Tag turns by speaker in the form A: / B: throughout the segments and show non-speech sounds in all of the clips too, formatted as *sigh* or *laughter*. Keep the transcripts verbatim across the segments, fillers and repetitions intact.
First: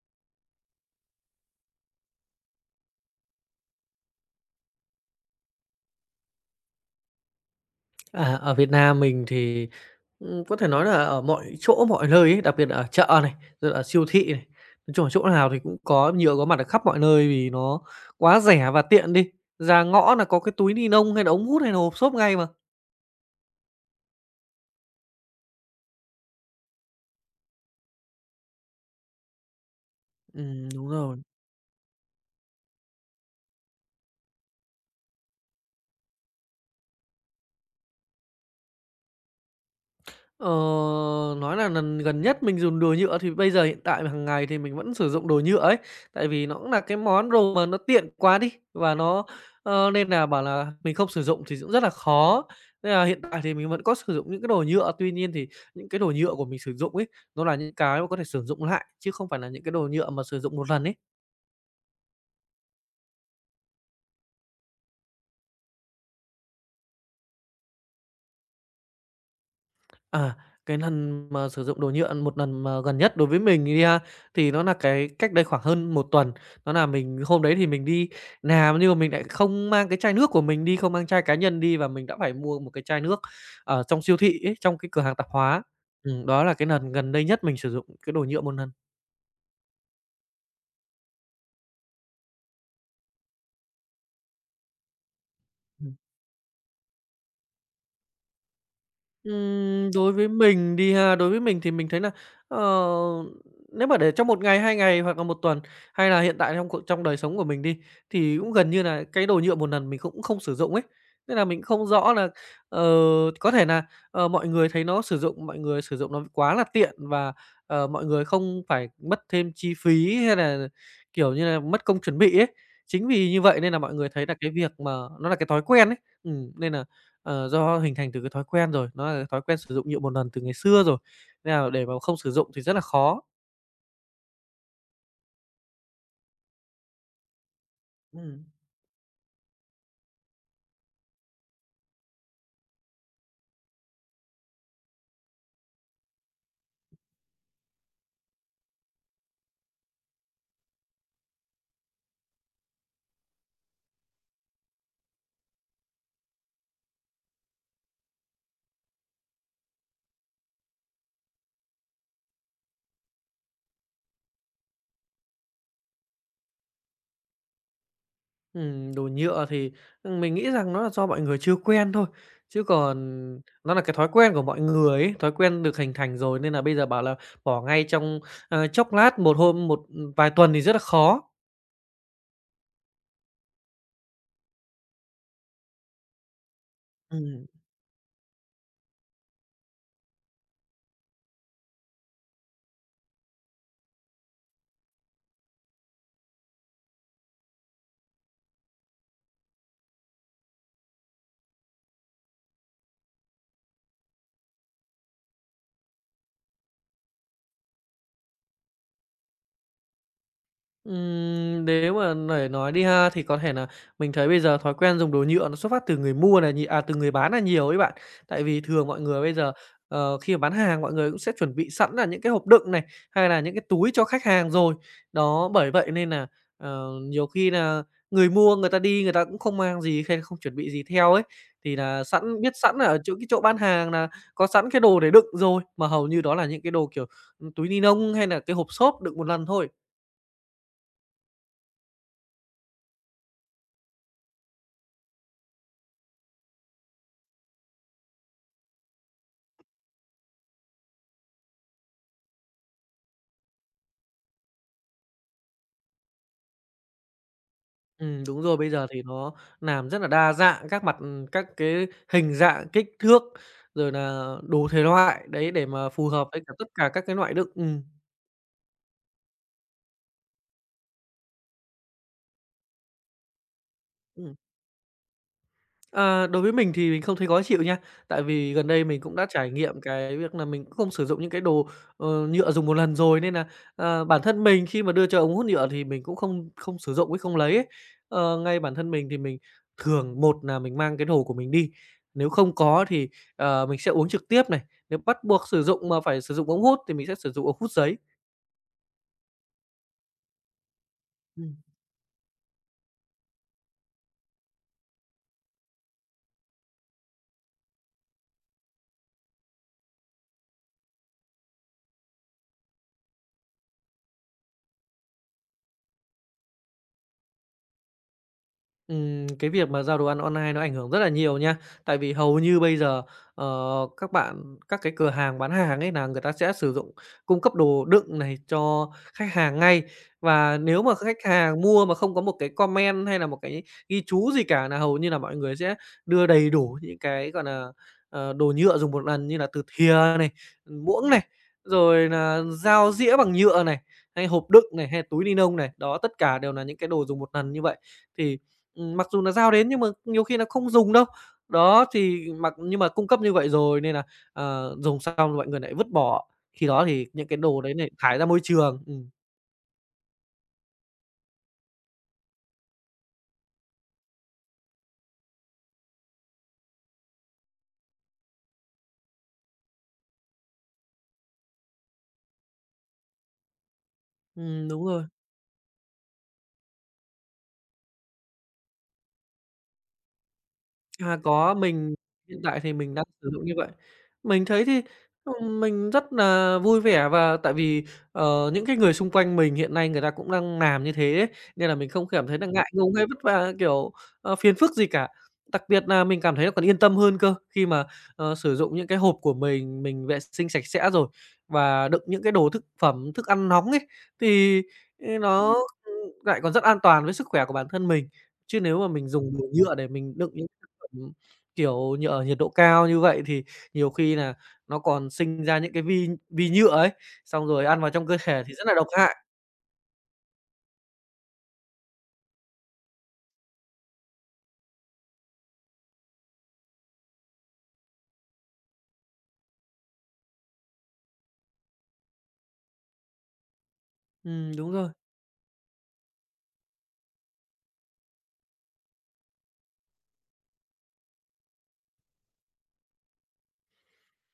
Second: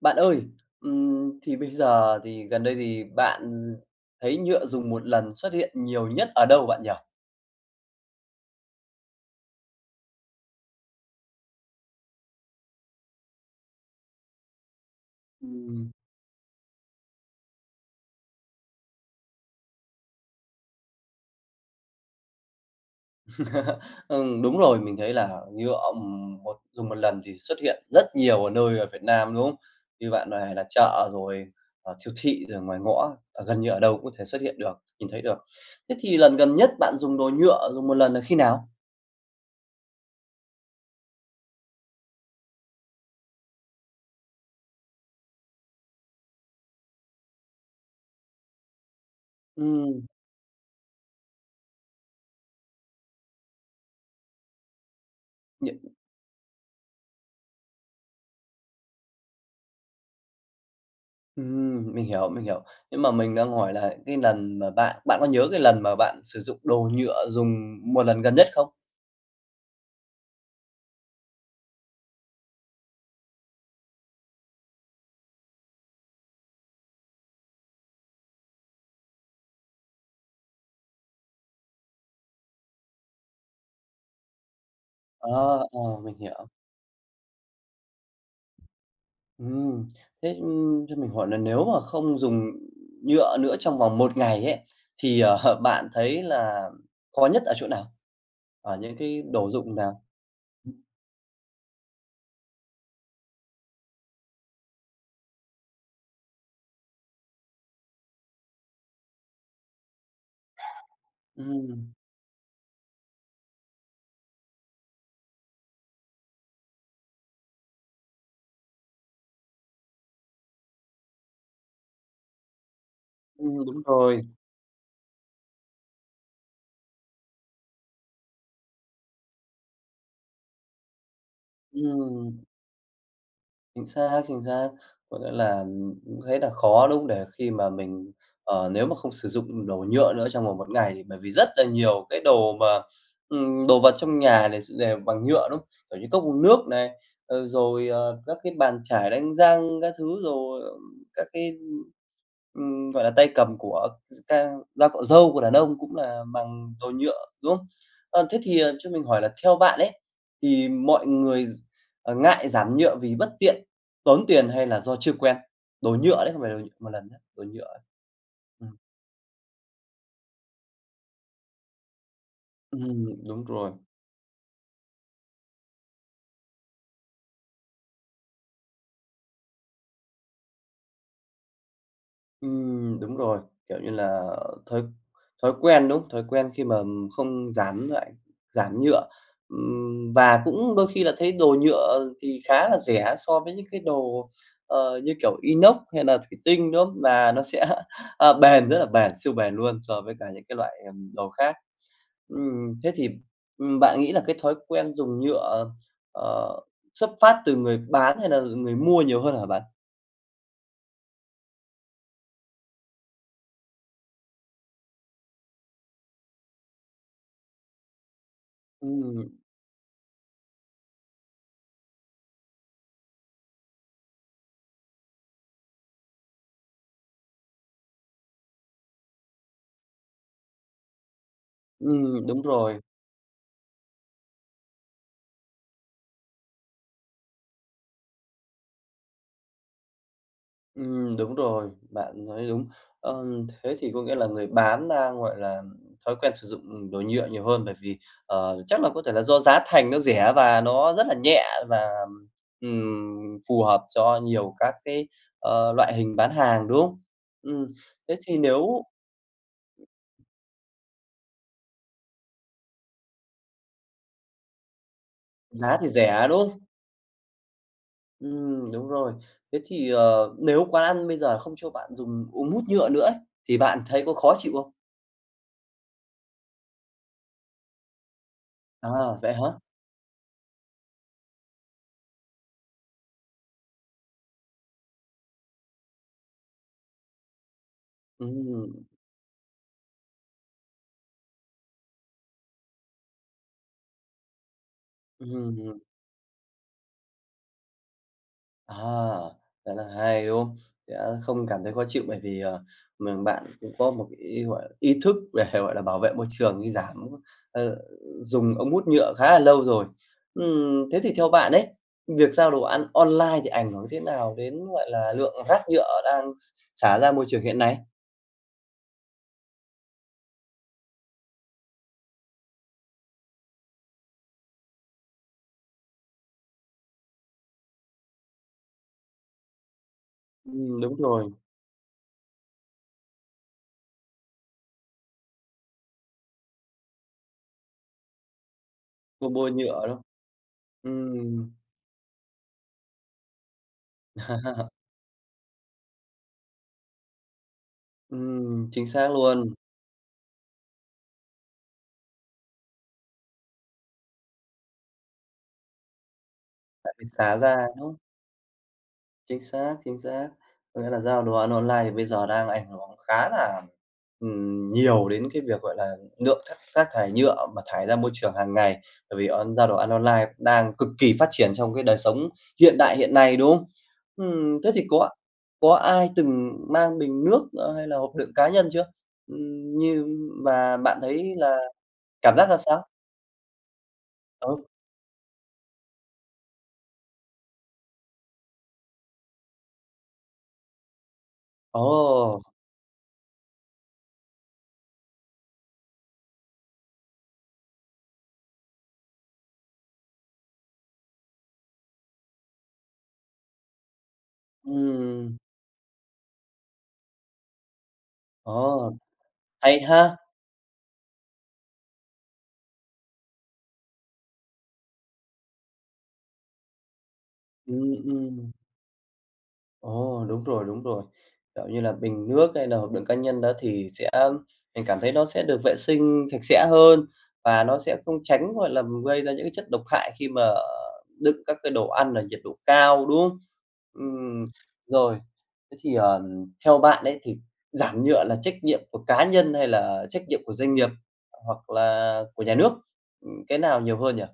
A: Bạn ơi, ừm, thì bây giờ thì gần đây thì bạn thấy nhựa dùng một lần xuất hiện nhiều nhất ở đâu bạn nhỉ?
B: À, ở Việt Nam mình thì, ừm, có thể nói là ở mọi chỗ mọi nơi ấy, đặc biệt là ở chợ này, rồi ở siêu thị này, nói chung là chỗ nào thì cũng
A: Ừm,
B: có nhựa có mặt ở khắp mọi nơi vì nó quá rẻ và tiện đi. Ra ngõ là có cái túi ni nông hay là ống hút hay là hộp xốp ngay mà.
A: *laughs* ừm, đúng rồi, mình thấy là nhựa, ừm, một dùng một lần thì xuất hiện rất nhiều ở nơi ở Việt Nam, đúng không? Như bạn này là
B: Ừm, đúng
A: chợ
B: rồi.
A: rồi, ờ, siêu thị rồi ngoài ngõ, ờ, gần như ở đâu cũng có thể xuất hiện được, nhìn thấy được. Thế thì lần gần nhất bạn dùng đồ nhựa dùng một lần là khi nào?
B: Ờ, nói là lần gần nhất mình dùng đồ nhựa thì bây giờ hiện tại hàng ngày thì mình vẫn sử dụng đồ nhựa ấy, tại vì nó cũng là cái món đồ mà nó tiện quá đi và nó ờ,
A: Ừm.
B: nên là bảo là mình không sử dụng thì cũng rất là khó. Nên là hiện tại thì mình vẫn có sử dụng những cái đồ nhựa, tuy nhiên thì những cái đồ nhựa của mình sử dụng ấy, nó là những cái mà có thể sử dụng lại chứ không phải là những cái đồ nhựa mà sử dụng một lần ấy.
A: Ừm, mình hiểu, mình hiểu. Nhưng mà mình đang hỏi là cái lần mà bạn bạn có nhớ cái lần mà bạn sử dụng đồ nhựa dùng một lần gần nhất không?
B: À, cái lần mà sử dụng đồ nhựa, một lần mà gần nhất đối với mình đi ha, thì nó là cái cách đây khoảng hơn một tuần. Đó là mình hôm đấy thì mình đi làm nhưng mà mình lại không mang cái chai nước của mình đi, không mang chai cá nhân đi và mình đã phải mua một cái chai nước ở trong siêu thị ấy, trong cái cửa hàng tạp
A: Ờ,
B: hóa.
A: ờ, mình
B: Ừm, đó
A: hiểu.
B: là cái lần gần đây nhất mình sử dụng cái đồ nhựa một lần.
A: Ừm, thế, ưm, cho mình hỏi là nếu mà không dùng nhựa nữa trong vòng một ngày ấy, thì, ờ, *laughs*
B: Ừ.
A: bạn thấy là khó nhất ở chỗ nào? Ở những cái đồ dụng
B: Ừm,
A: nào?
B: đối với mình đi ha, đối với mình thì mình thấy là ờ, nếu mà để trong một ngày, hai ngày hoặc là một tuần, hay là hiện tại trong cuộc trong đời sống của mình đi, thì cũng gần như là cái đồ nhựa một lần mình cũng không sử dụng ấy. Nên là mình không
A: Ừm.
B: rõ là ờ, có thể là ờ, mọi người thấy nó sử dụng mọi người sử dụng nó quá là tiện và, ờ, mọi người không phải mất thêm chi phí hay là, kiểu như là, mất công chuẩn bị ấy. Chính vì như vậy
A: ừm,
B: nên là
A: đúng
B: mọi người
A: rồi.
B: thấy là cái việc mà nó là cái thói quen ấy, ừm, nên là Ờ, do hình thành từ cái thói quen rồi, nó là cái thói quen sử dụng nhựa một lần từ ngày xưa rồi, nên là để mà không sử
A: Ừm.
B: dụng thì rất là khó.
A: Chính xác, chính xác. Có nghĩa là, cũng thấy là khó, đúng không? Để khi mà mình,
B: Ừm.
A: ờ, nếu mà không sử dụng đồ nhựa nữa trong vòng một ngày thì bởi vì rất là nhiều cái đồ mà, ừm, đồ vật trong nhà này s đều bằng nhựa, đúng không? Kiểu như cốc uống nước này, ờ, rồi, ờ, các cái bàn chải đánh răng các thứ, rồi, ờ, các cái, ừm, gọi là, tay cầm của gi ca dao cạo râu của đàn ông cũng là bằng đồ nhựa, đúng không? Ờ, thế thì, ờ, cho mình hỏi là theo bạn ấy, thì mọi người ờ, ngại giảm nhựa vì bất tiện, tốn tiền hay là do chưa quen? Đồ nhựa đấy, không phải đồ nhựa một lần nhá, đồ nhựa ấy. Ừm.
B: Ừm, đồ nhựa thì, mình nghĩ rằng nó là do mọi người chưa quen thôi, chứ còn
A: ừm, đúng rồi.
B: nó là cái thói quen của mọi người ấy, thói quen được hình thành rồi nên là bây giờ bảo là bỏ ngay trong, ờ, chốc lát, một hôm, một, vài tuần thì rất là khó.
A: Ừm, đúng rồi, kiểu như là, thói thói quen, đúng không? Thói quen khi mà
B: Ừm.
A: không dám lại giảm nhựa. Ừm, và cũng đôi khi là thấy đồ nhựa thì khá là rẻ so với những cái đồ, ờ, như kiểu inox hay là thủy tinh, đúng không? Là nó sẽ, *laughs* à, bền, rất là bền, siêu bền luôn so với cả những cái loại, ừm, đồ khác. Ừm, thế thì, ừm, bạn nghĩ là cái thói quen dùng nhựa, ờ, xuất phát từ người bán hay là người mua nhiều hơn hả bạn?
B: Ừm, nếu mà để nói đi ha, thì có thể là mình thấy bây giờ thói quen dùng đồ nhựa nó xuất phát từ người mua nà nhi à, từ người bán là nhiều ấy bạn. Tại vì thường mọi người
A: Ừm.
B: bây giờ, ờ, khi mà bán hàng mọi người cũng sẽ chuẩn bị sẵn là những cái hộp đựng này, hay là những cái túi cho khách hàng rồi. Đó, bởi vậy nên là ờ, nhiều khi là người mua người ta đi người ta cũng không mang gì hay không chuẩn bị gì theo ấy, thì là
A: ừm,
B: sẵn
A: đúng
B: biết sẵn
A: rồi.
B: nà ở chỗ cái chỗ bán hàng là có sẵn cái đồ để đựng rồi, mà hầu như đó là những cái đồ, kiểu, ừ, túi ni lông hay là cái hộp xốp đựng một lần thôi.
A: ừm, đúng rồi, bạn nói đúng. Ờm, thế thì có nghĩa là người bán đang, gọi là, thói quen sử dụng, đồ nhựa nhiều hơn, bởi vì, ờ, chắc là có thể là do giá thành nó rẻ và nó rất là nhẹ và, ừm, phù hợp cho nhiều các cái, ờ, loại hình bán hàng, đúng không? Ừm, thế
B: Ừm,
A: thì
B: đúng rồi, bây
A: nếu
B: giờ thì nó làm rất là đa dạng các mặt các cái hình dạng, kích thước, rồi là đủ thể loại, đấy, để
A: giá thì
B: mà phù
A: rẻ,
B: hợp với
A: đúng
B: cả
A: không?
B: tất cả các cái loại đựng. Ừm,
A: Ừm, đúng rồi. Thế thì, ờ, nếu quán ăn bây giờ không cho bạn dùng ống hút nhựa nữa ấy, thì bạn thấy có khó
B: ừm.
A: chịu không?
B: À, đối với mình thì mình không thấy khó chịu nha, tại vì gần đây mình cũng
A: À,
B: đã
A: vậy
B: trải
A: hả?
B: nghiệm cái việc là mình cũng không sử dụng những cái đồ, ờ, nhựa dùng một lần rồi nên là ờ, bản thân mình khi mà đưa cho ống hút nhựa thì mình cũng không không sử dụng với không lấy ấy. Ờ, ngay
A: Ừm.
B: bản thân mình thì mình thường một là mình mang cái đồ của mình đi, nếu không có thì, ờ, mình sẽ uống trực tiếp này, nếu bắt buộc sử
A: ừm,
B: dụng mà phải sử dụng ống hút thì mình sẽ sử dụng ống hút giấy.
A: à, rất là hay, đúng không? Sẽ không
B: Ừm.
A: cảm thấy khó chịu bởi vì, ờ, mình bạn cũng có một cái, gọi là, ý thức về, *laughs* gọi là, bảo vệ môi trường như giảm, ờ, dùng ống hút nhựa khá là lâu rồi. Ừm, thế thì theo bạn ấy, việc giao đồ ăn online thì ảnh hưởng thế nào đến, gọi là, lượng rác nhựa đang xả ra môi trường hiện nay?
B: Ừm, cái việc mà giao đồ ăn online nó ảnh hưởng rất là nhiều nha. Tại vì hầu như bây giờ, ờ, các bạn các cái cửa hàng bán hàng ấy, là người ta sẽ sử dụng cung cấp đồ đựng này cho khách hàng ngay. Và
A: Ừm,
B: nếu mà
A: đúng
B: khách
A: rồi.
B: hàng mua mà không có một cái comment hay là một cái ghi chú gì cả, là hầu như là mọi người sẽ đưa đầy đủ những cái, gọi là, ờ, đồ nhựa dùng một
A: Cô
B: lần như là
A: bôi
B: từ
A: nhựa
B: thìa
A: đó.
B: này, muỗng này,
A: Ừm.
B: rồi là dao dĩa bằng nhựa này, hay hộp đựng này,
A: *laughs*
B: hay túi ni lông này. Đó, tất cả đều là những cái đồ dùng một lần như vậy. Thì
A: Ừm, chính
B: Ừm,
A: xác
B: mặc dù nà giao
A: luôn,
B: đến nhưng mà nhiều khi nà không dùng đâu. Đó, thì mặc nhưng mà cung cấp như vậy rồi nên nà, ờ, dùng xong mọi người nại vứt bỏ, khi đó
A: tại vì
B: thì những
A: xá
B: cái đồ
A: ra
B: đấy
A: đúng,
B: này
A: không?
B: thải ra môi trường. Ừm,
A: Chính xác, chính xác. Có nghĩa là giao đồ ăn online thì bây giờ đang ảnh hưởng khá là, ừm, nhiều đến cái việc, gọi là, lượng thác rác thải nhựa mà thải ra môi trường hàng ngày, bởi vì on giao đồ ăn online cũng đang cực kỳ phát triển trong cái đời sống hiện đại hiện nay, đúng không? Ừm,
B: ừm,
A: thế thì
B: đúng rồi.
A: có có ai từng mang bình nước, ờ, hay là hộp đựng cá nhân chưa? Ừm, như và bạn
B: À,
A: thấy
B: có,
A: là
B: mình
A: cảm
B: hiện
A: giác ra
B: tại thì
A: sao?
B: mình đang sử dụng như vậy. Mình
A: Ừ.
B: thấy thì, ừm, mình rất nà vui vẻ và tại vì, ờ, những cái người xung quanh mình hiện nay người ta cũng đang làm như thế ấy, nên là mình không cảm thấy
A: Ồ.
B: là ngại ngùng hay vất vả, kiểu, ờ, phiền phức gì cả. Đặc biệt nà mình cảm thấy là còn yên tâm hơn cơ, khi mà, ờ, sử dụng những cái hộp của mình, mình vệ sinh sạch sẽ rồi và đựng những cái đồ thực phẩm, thức ăn nóng ấy, thì, ê,
A: Ừm.
B: nó, ưm, lại còn rất an toàn với sức khỏe của bản thân mình. Chứ nếu mà
A: Ồ,
B: mình dùng đồ nhựa
A: hay
B: để mình
A: ha!
B: đựng những Ừm, kiểu, nh ở nhiệt độ cao như vậy thì nhiều khi nà nó còn sinh ra những cái vi vi nhựa ấy, xong rồi ăn vào
A: Ừm.
B: trong cơ thể
A: ừm,
B: thì rất là độc hại.
A: ồ, đúng rồi, đúng rồi. Kiểu như là bình nước hay là hộp đựng cá nhân đó thì sẽ mình cảm thấy nó sẽ được vệ sinh sạch sẽ hơn và nó sẽ không tránh, gọi là, gây ra những cái chất độc hại khi mà đựng các cái đồ ăn ở nhiệt độ cao, đúng không? Ừm,
B: Ừm, đúng rồi.
A: rồi, thế thì, ờ, theo bạn ấy thì giảm nhựa là trách nhiệm của cá nhân hay là trách nhiệm của doanh nghiệp hoặc là của nhà nước? Ừm, cái nào nhiều hơn nhỉ?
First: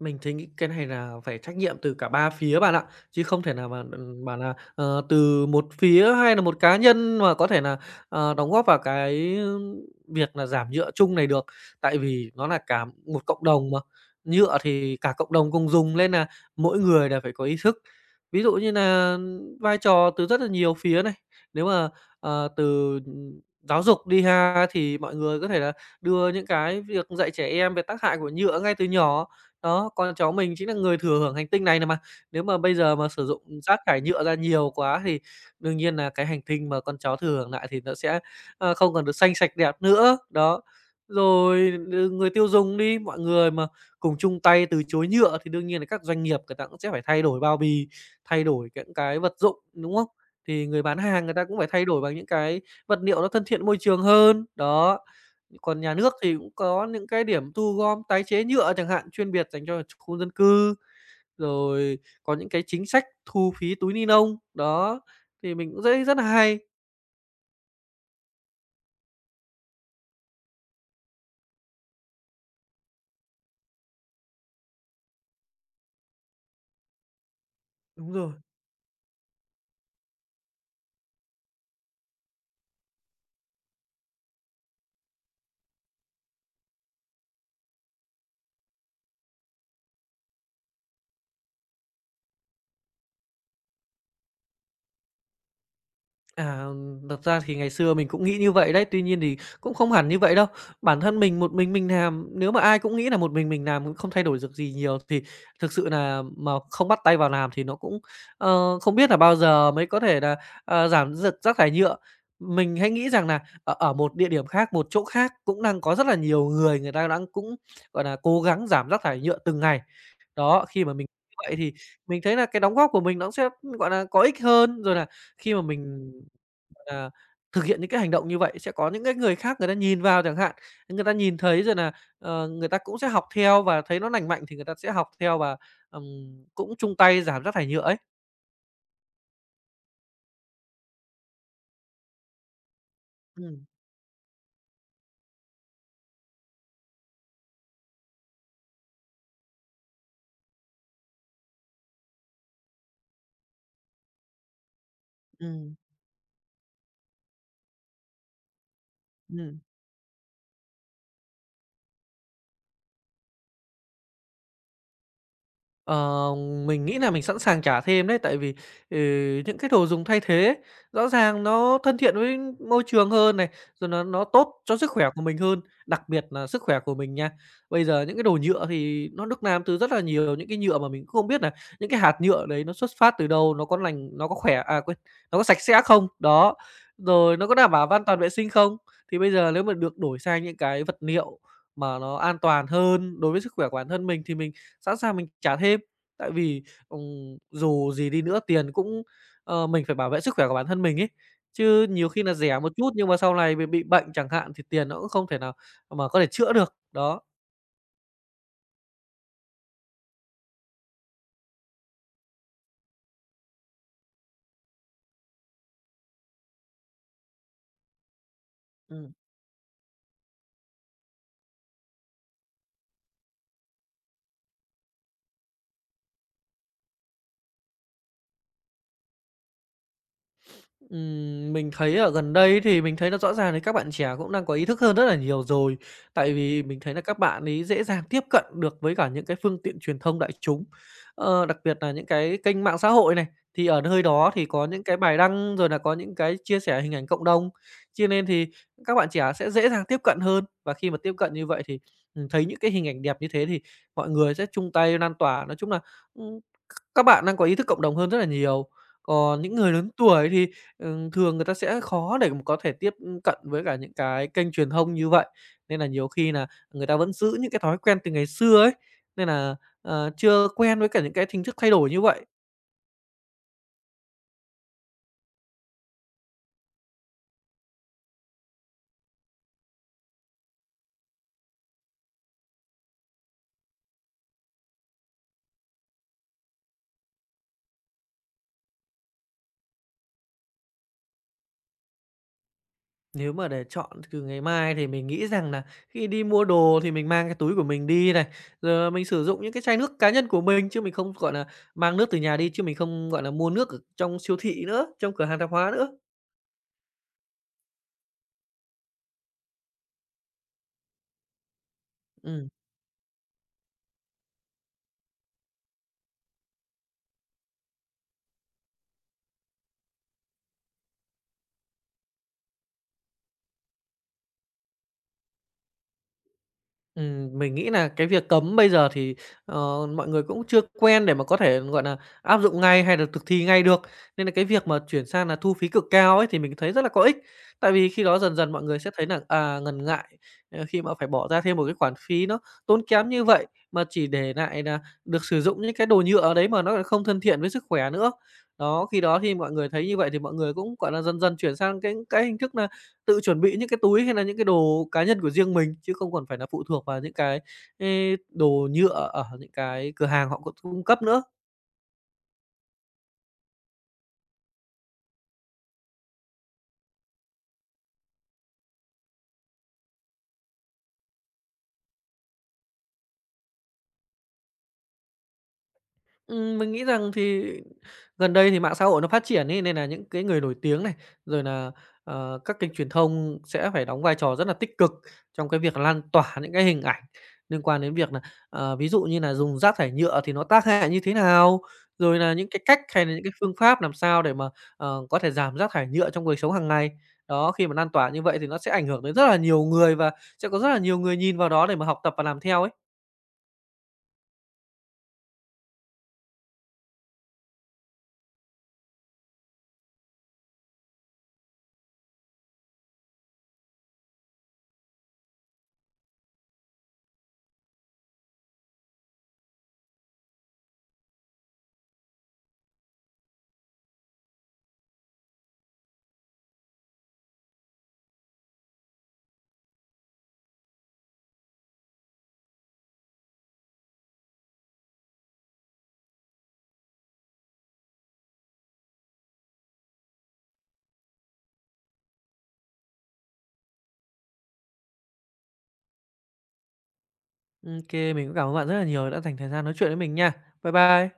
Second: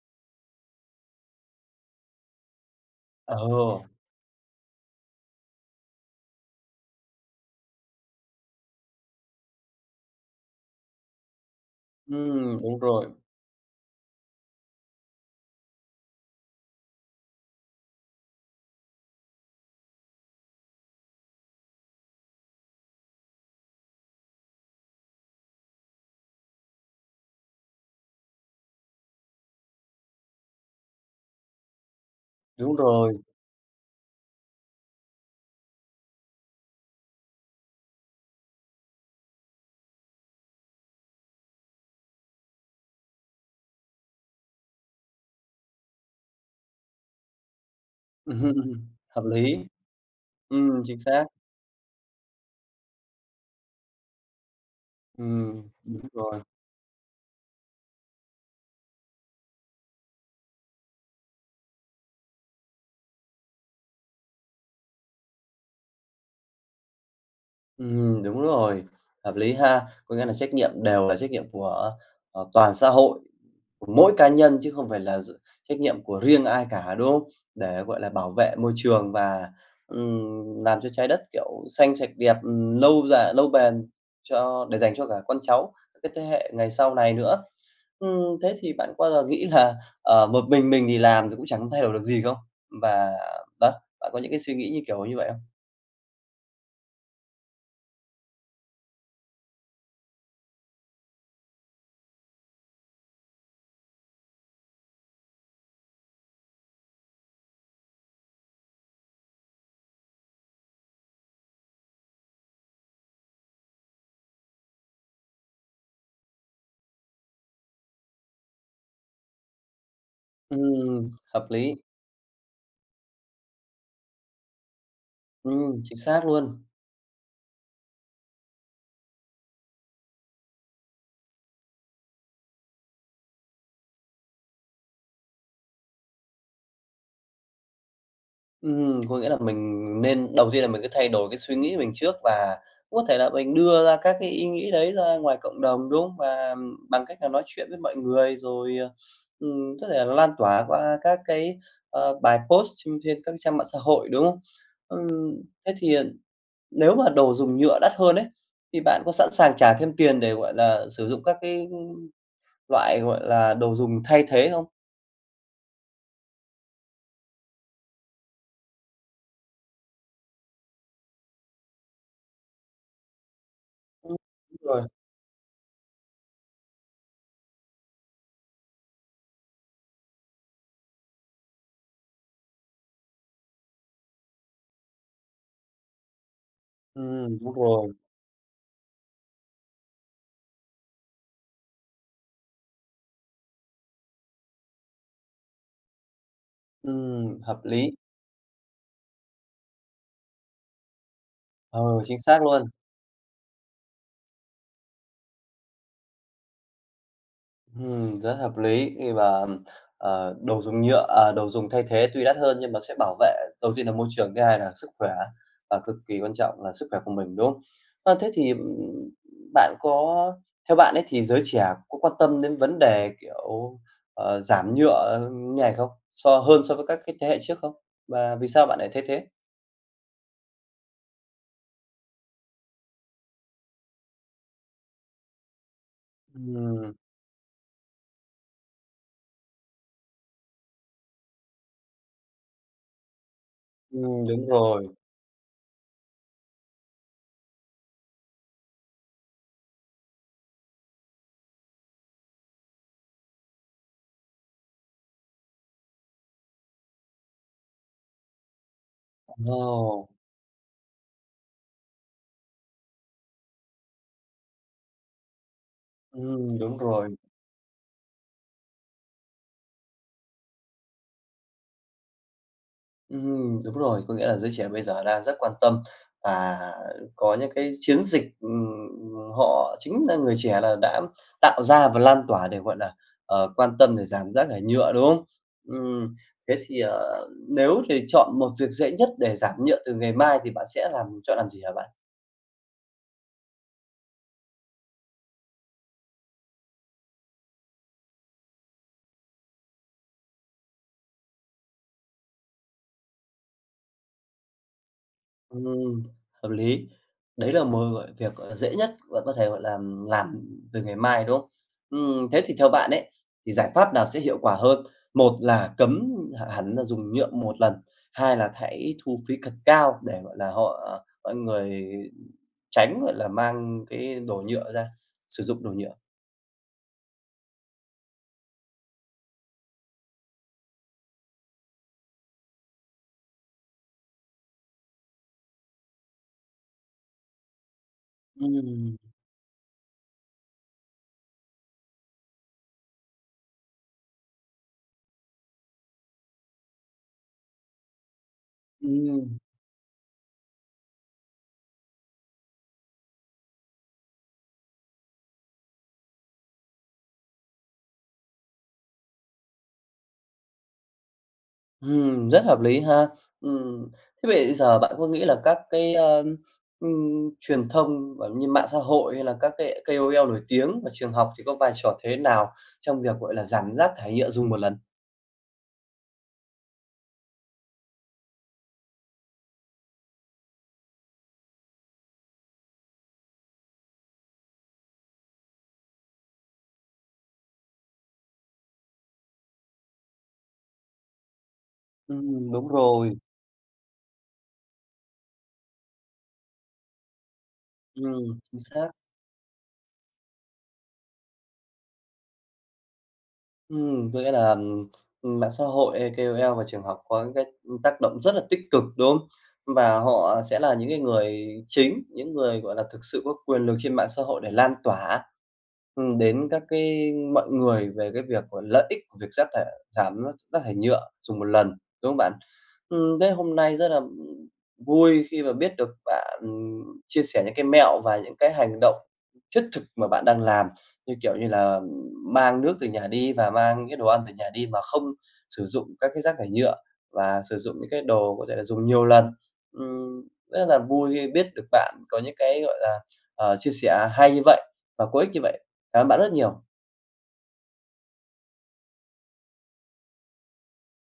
B: Mình thấy nghĩ cái này là phải trách nhiệm từ cả ba phía bạn ạ, chứ
A: Ờ.
B: không thể nào mà, ừm, bảo là, ờ, từ một phía hay là một cá nhân mà có thể là, ờ, đóng góp vào cái, việc là giảm nhựa chung này được. Tại vì nó
A: Ừm,
B: là
A: đúng
B: cả
A: rồi,
B: một cộng đồng mà, nhựa thì cả cộng đồng cùng dùng nên là mỗi người đều phải có ý thức. Ví dụ như là vai trò từ rất là nhiều phía này, nếu mà, ờ, từ, giáo dục đi ha thì mọi người có thể là đưa những cái việc dạy trẻ em về tác hại của nhựa ngay từ nhỏ. Đó, con cháu mình chính là người thừa hưởng hành tinh này này mà. Nếu mà bây
A: đúng
B: giờ mà
A: rồi.
B: sử dụng rác thải nhựa ra nhiều quá thì đương nhiên là cái hành tinh mà con cháu thừa hưởng lại thì nó sẽ, ờ, không còn được xanh sạch đẹp nữa. Đó, rồi l người tiêu dùng đi, mọi người mà cùng chung tay từ chối nhựa thì đương nhiên là các doanh nghiệp người ta cũng sẽ phải thay đổi bao bì,
A: *laughs*
B: thay
A: Ừm,
B: đổi những cái
A: hợp
B: vật
A: lý.
B: dụng, đúng không? Thì
A: ừm,
B: người bán
A: chính xác.
B: hàng người ta cũng phải thay đổi bằng những cái vật liệu nó thân thiện môi trường hơn. Đó.
A: ừm,
B: Còn nhà
A: đúng
B: nước thì
A: rồi.
B: cũng có những cái điểm thu gom tái chế nhựa chẳng hạn, chuyên biệt dành cho khu dân cư, rồi có những cái chính sách thu phí túi ni lông, đó, thì mình cũng thấy rất là hay.
A: ừm, đúng rồi, hợp lý ha. Có nghĩa là trách nhiệm đều là trách nhiệm của, ờ, toàn xã hội. Mỗi cá nhân chứ không phải là d trách nhiệm của riêng ai cả, đúng không? Để, gọi là,
B: Đúng
A: bảo
B: rồi.
A: vệ môi trường và, ừm, làm cho trái đất, kiểu, xanh sạch đẹp, ừm, lâu dài lâu bền cho để dành cho cả con cháu, các cái thế hệ ngày sau này nữa. Ừm, thế thì bạn có bao giờ nghĩ là, ờ, một mình mình thì làm thì cũng chẳng thay đổi được gì không? Và đó, bạn có những cái suy nghĩ như kiểu như vậy không?
B: À, thật ra thì ngày xưa mình cũng nghĩ như vậy đấy, tuy nhiên thì cũng không hẳn như vậy đâu. Bản thân mình một mình mình làm, nếu mà ai cũng nghĩ là một mình mình làm cũng không thay đổi được gì nhiều thì thực sự là mà không bắt tay vào làm thì nó cũng, ờ, không biết là bao giờ mới có thể là, ờ, giảm giật rác thải nhựa. Mình hay nghĩ rằng là ở ở một địa điểm khác, một chỗ khác cũng đang có rất là nhiều người người ta đang cũng, gọi là cố gắng giảm rác thải nhựa từng ngày. Đó, khi mà mình
A: Ừm,
B: như
A: hợp
B: vậy thì
A: lý.
B: mình thấy là cái đóng góp của mình nó cũng sẽ, gọi là có ích hơn, rồi là khi mà
A: Ừm, chính
B: mình
A: xác luôn.
B: là thực hiện những cái hành động như vậy sẽ có những cái người khác người ta nhìn vào chẳng hạn, người ta nhìn thấy rồi là ờ, người ta cũng sẽ học theo và thấy nó lành mạnh thì người ta sẽ học theo và, ừm, cũng chung tay giảm rác thải nhựa ấy.
A: Ừm, có nghĩa là mình nên đầu tiên là mình cứ thay đổi cái suy nghĩ mình trước và có thể là mình
B: Ừm,
A: đưa ra các cái ý nghĩ đấy ra ngoài cộng đồng, đúng không? Và bằng cách là nói chuyện với mọi người rồi, ờ, ừm, có thể là lan tỏa qua các cái, ờ, bài post trên trên các trang mạng xã hội, đúng không? Ừm, thế
B: ừm,
A: thì, ờ, nếu mà đồ dùng nhựa đắt hơn đấy thì bạn có sẵn sàng
B: ừm.
A: trả thêm tiền để, gọi là, sử dụng các cái loại, gọi là, đồ dùng thay thế không?
B: Ờ, mình nghĩ là mình sẵn sàng trả thêm đấy, tại vì, ừ, những cái đồ dùng thay thế ấy rõ ràng nó thân thiện với môi trường hơn này, rồi nó
A: Ừm,
B: nó tốt
A: đúng
B: cho
A: rồi.
B: sức khỏe của mình hơn, đặc biệt là sức khỏe của mình nha. Bây giờ những cái đồ nhựa thì nó được làm từ rất là nhiều những cái nhựa mà mình cũng không biết nà những cái hạt nhựa đấy nó xuất phát từ đâu, nó có lành nó có khỏe à, quên, nó có sạch sẽ không? Đó, rồi
A: ừm,
B: nó
A: đúng
B: có đảm bảo
A: rồi.
B: an toàn vệ sinh không? Thì bây giờ nếu mà được đổi sang những cái vật liệu mà nó an toàn hơn đối với sức khỏe của bản thân mình thì mình sẵn sàng mình trả thêm. Tại vì, ừm,
A: ừm, hợp lý.
B: dù gì đi nữa tiền cũng ờ, mình phải bảo vệ sức khỏe của bản thân mình ấy.
A: Ừ,
B: Chứ nhiều
A: chính
B: khi là
A: xác
B: rẻ
A: luôn.
B: một chút nhưng mà sau này mình bị bệnh chẳng hạn thì tiền nó cũng không thể nào mà có thể chữa được. Đó,
A: Ừm, rất hợp lý khi mà, ờ, đồ dùng nhựa à, đồ dùng thay thế tuy đắt hơn nhưng mà sẽ bảo vệ đầu tiên là môi trường, thứ hai là sức khỏe và cực kỳ quan trọng là sức khỏe của mình, đúng không? Ờ, thế thì, ừm,
B: ừm.
A: bạn có theo bạn ấy thì giới trẻ có quan tâm đến vấn đề, kiểu, ờ, giảm nhựa như này không? So hơn so với các cái thế hệ trước không? Và vì sao bạn lại thấy thế?
B: Ừm, mình thấy ở gần đây thì mình thấy là rõ ràng là các bạn trẻ cũng đang có ý thức hơn rất là nhiều rồi. Tại vì mình
A: Ừm.
B: thấy là các bạn ấy dễ dàng tiếp cận được với cả những cái phương tiện truyền thông đại chúng, ờ, đặc biệt là những cái kênh mạng xã hội này. Thì ở nơi
A: ừm,
B: đó thì
A: đúng
B: có những
A: rồi.
B: cái bài đăng, rồi là có những cái chia sẻ hình ảnh cộng đồng, cho nên thì các bạn trẻ sẽ dễ dàng tiếp cận hơn. Và khi mà tiếp cận như vậy thì, ừm, thấy những cái hình ảnh đẹp như thế thì mọi người sẽ chung tay lan tỏa. Nói chung là, ừm, các bạn đang có ý thức cộng đồng hơn rất là nhiều. Còn những người lớn
A: Ồ.
B: tuổi thì Ừm, thường người ta sẽ khó để mà có thể tiếp cận với cả những cái kênh truyền thông như vậy, nên là nhiều khi là
A: ừm, đúng
B: người ta vẫn
A: rồi.
B: giữ những cái thói quen từ ngày xưa ấy, nên là ờ, chưa quen với cả những cái hình thức thay đổi như vậy.
A: Ừm, đúng rồi, có nghĩa là giới trẻ bây giờ đang rất quan tâm và có những cái chiến dịch, ừm, họ chính là người trẻ là đã tạo ra và lan tỏa để, gọi là, ờ, quan tâm để giảm rác thải nhựa, đúng không? Ừm, thế thì, ờ, nếu thì chọn một việc dễ nhất để giảm nhựa từ ngày mai thì bạn sẽ làm chọn làm gì hả bạn?
B: Nếu mà để chọn từ ngày mai thì mình nghĩ rằng là khi đi mua đồ thì mình mang cái túi của mình đi này, rồi mình sử dụng những cái chai nước cá nhân của mình, chứ mình không, gọi là mang nước từ nhà đi, chứ mình không, gọi là mua nước ở trong siêu thị nữa, trong cửa hàng tạp hóa nữa.
A: Ừm, hợp lý. Đấy là một, gọi, việc, gọi là, dễ nhất, và có thể, gọi là, làm từ ngày mai, đúng không? Ừm, thế
B: Ừm.
A: thì theo bạn ấy, thì giải pháp nào sẽ hiệu quả hơn? Một là cấm h hẳn là dùng nhựa một lần, hai là hãy thu phí thật cao để, gọi là, họ ờ, mọi người tránh, gọi là, mang cái đồ nhựa ra, sử dụng đồ nhựa.
B: Ừm, mình nghĩ là cái việc cấm bây giờ thì, ờ, mọi người cũng chưa quen để mà có thể, gọi là áp dụng ngay hay là thực thi ngay được, nên là cái việc mà chuyển sang là thu phí cực cao ấy thì mình thấy rất là có ích. Tại vì khi đó dần dần mọi người sẽ
A: Ừm.
B: thấy là à, ngần ngại, ờ, khi mà phải bỏ ra thêm một cái khoản phí nó tốn kém như vậy, mà chỉ để lại là được sử dụng những cái đồ nhựa đấy mà nó lại không thân thiện với sức khỏe nữa. Đó, khi đó thì
A: Ừm.
B: mọi người thấy như vậy thì mọi người cũng, gọi là, dần dần chuyển sang cái cái hình thức là tự chuẩn bị những cái túi hay là những cái đồ cá nhân của riêng mình, chứ không còn phải là phụ thuộc vào những cái, ê, đồ nhựa ở những cái cửa hàng họ cũng cung cấp nữa.
A: Ừm, rất hợp lý ha. Ừm, thế bây giờ bạn có nghĩ là các cái, ơ, ừm, truyền thông và như mạng xã hội hay là các cái ca ô lờ nổi tiếng và trường học thì có vai trò thế nào trong việc, gọi là, giảm rác thải nhựa dùng một lần?
B: Ừm, mình nghĩ rằng thì gần đây thì mạng xã hội nó phát triển ấy, nên là những cái người nổi tiếng này, rồi là ờ, các kênh truyền thông sẽ phải đóng vai trò rất là tích cực trong cái việc lan tỏa những cái hình ảnh liên quan đến việc là ờ, ví dụ như là dùng rác thải nhựa thì nó tác hại như thế nào, rồi là những
A: Ừm,
B: cái
A: đúng
B: cách hay là
A: rồi.
B: những cái phương pháp làm sao để mà, ờ, có thể giảm rác thải nhựa trong cuộc sống hàng ngày. Đó, khi mà lan tỏa như
A: Ừm,
B: vậy thì
A: chính
B: nó sẽ ảnh
A: xác.
B: hưởng đến rất là nhiều người và sẽ có rất là nhiều người nhìn vào đó để mà học tập và làm theo ấy.
A: Ừm, có nghĩa là, ừm, mạng xã hội hay ca ô lờ và trường học có những cái, tác động rất là tích cực, đúng không? Và họ sẽ là những cái người chính, những người, gọi là, thực sự có quyền lực trên mạng xã hội để lan tỏa, ừm, đến các cái mọi người về cái việc, gọi, lợi ích của việc rác thải giảm rác rác thải nhựa dùng một lần, đúng không bạn? Ừm, thế hôm nay rất là, vui khi mà biết được bạn chia sẻ những cái mẹo và những cái hành động thiết thực mà bạn đang làm, như kiểu như là mang nước từ nhà đi và mang những cái đồ ăn từ nhà đi mà không sử dụng các cái rác thải nhựa và sử dụng những cái đồ có thể là dùng nhiều lần. Ừm, rất là vui khi biết được bạn có những cái, gọi là, ờ, chia sẻ hay như vậy và có ích như vậy. Cảm ơn bạn rất nhiều.
B: ô kê, mình cũng cảm ơn bạn rất là nhiều đã dành thời gian nói chuyện với mình nha. Bye bye.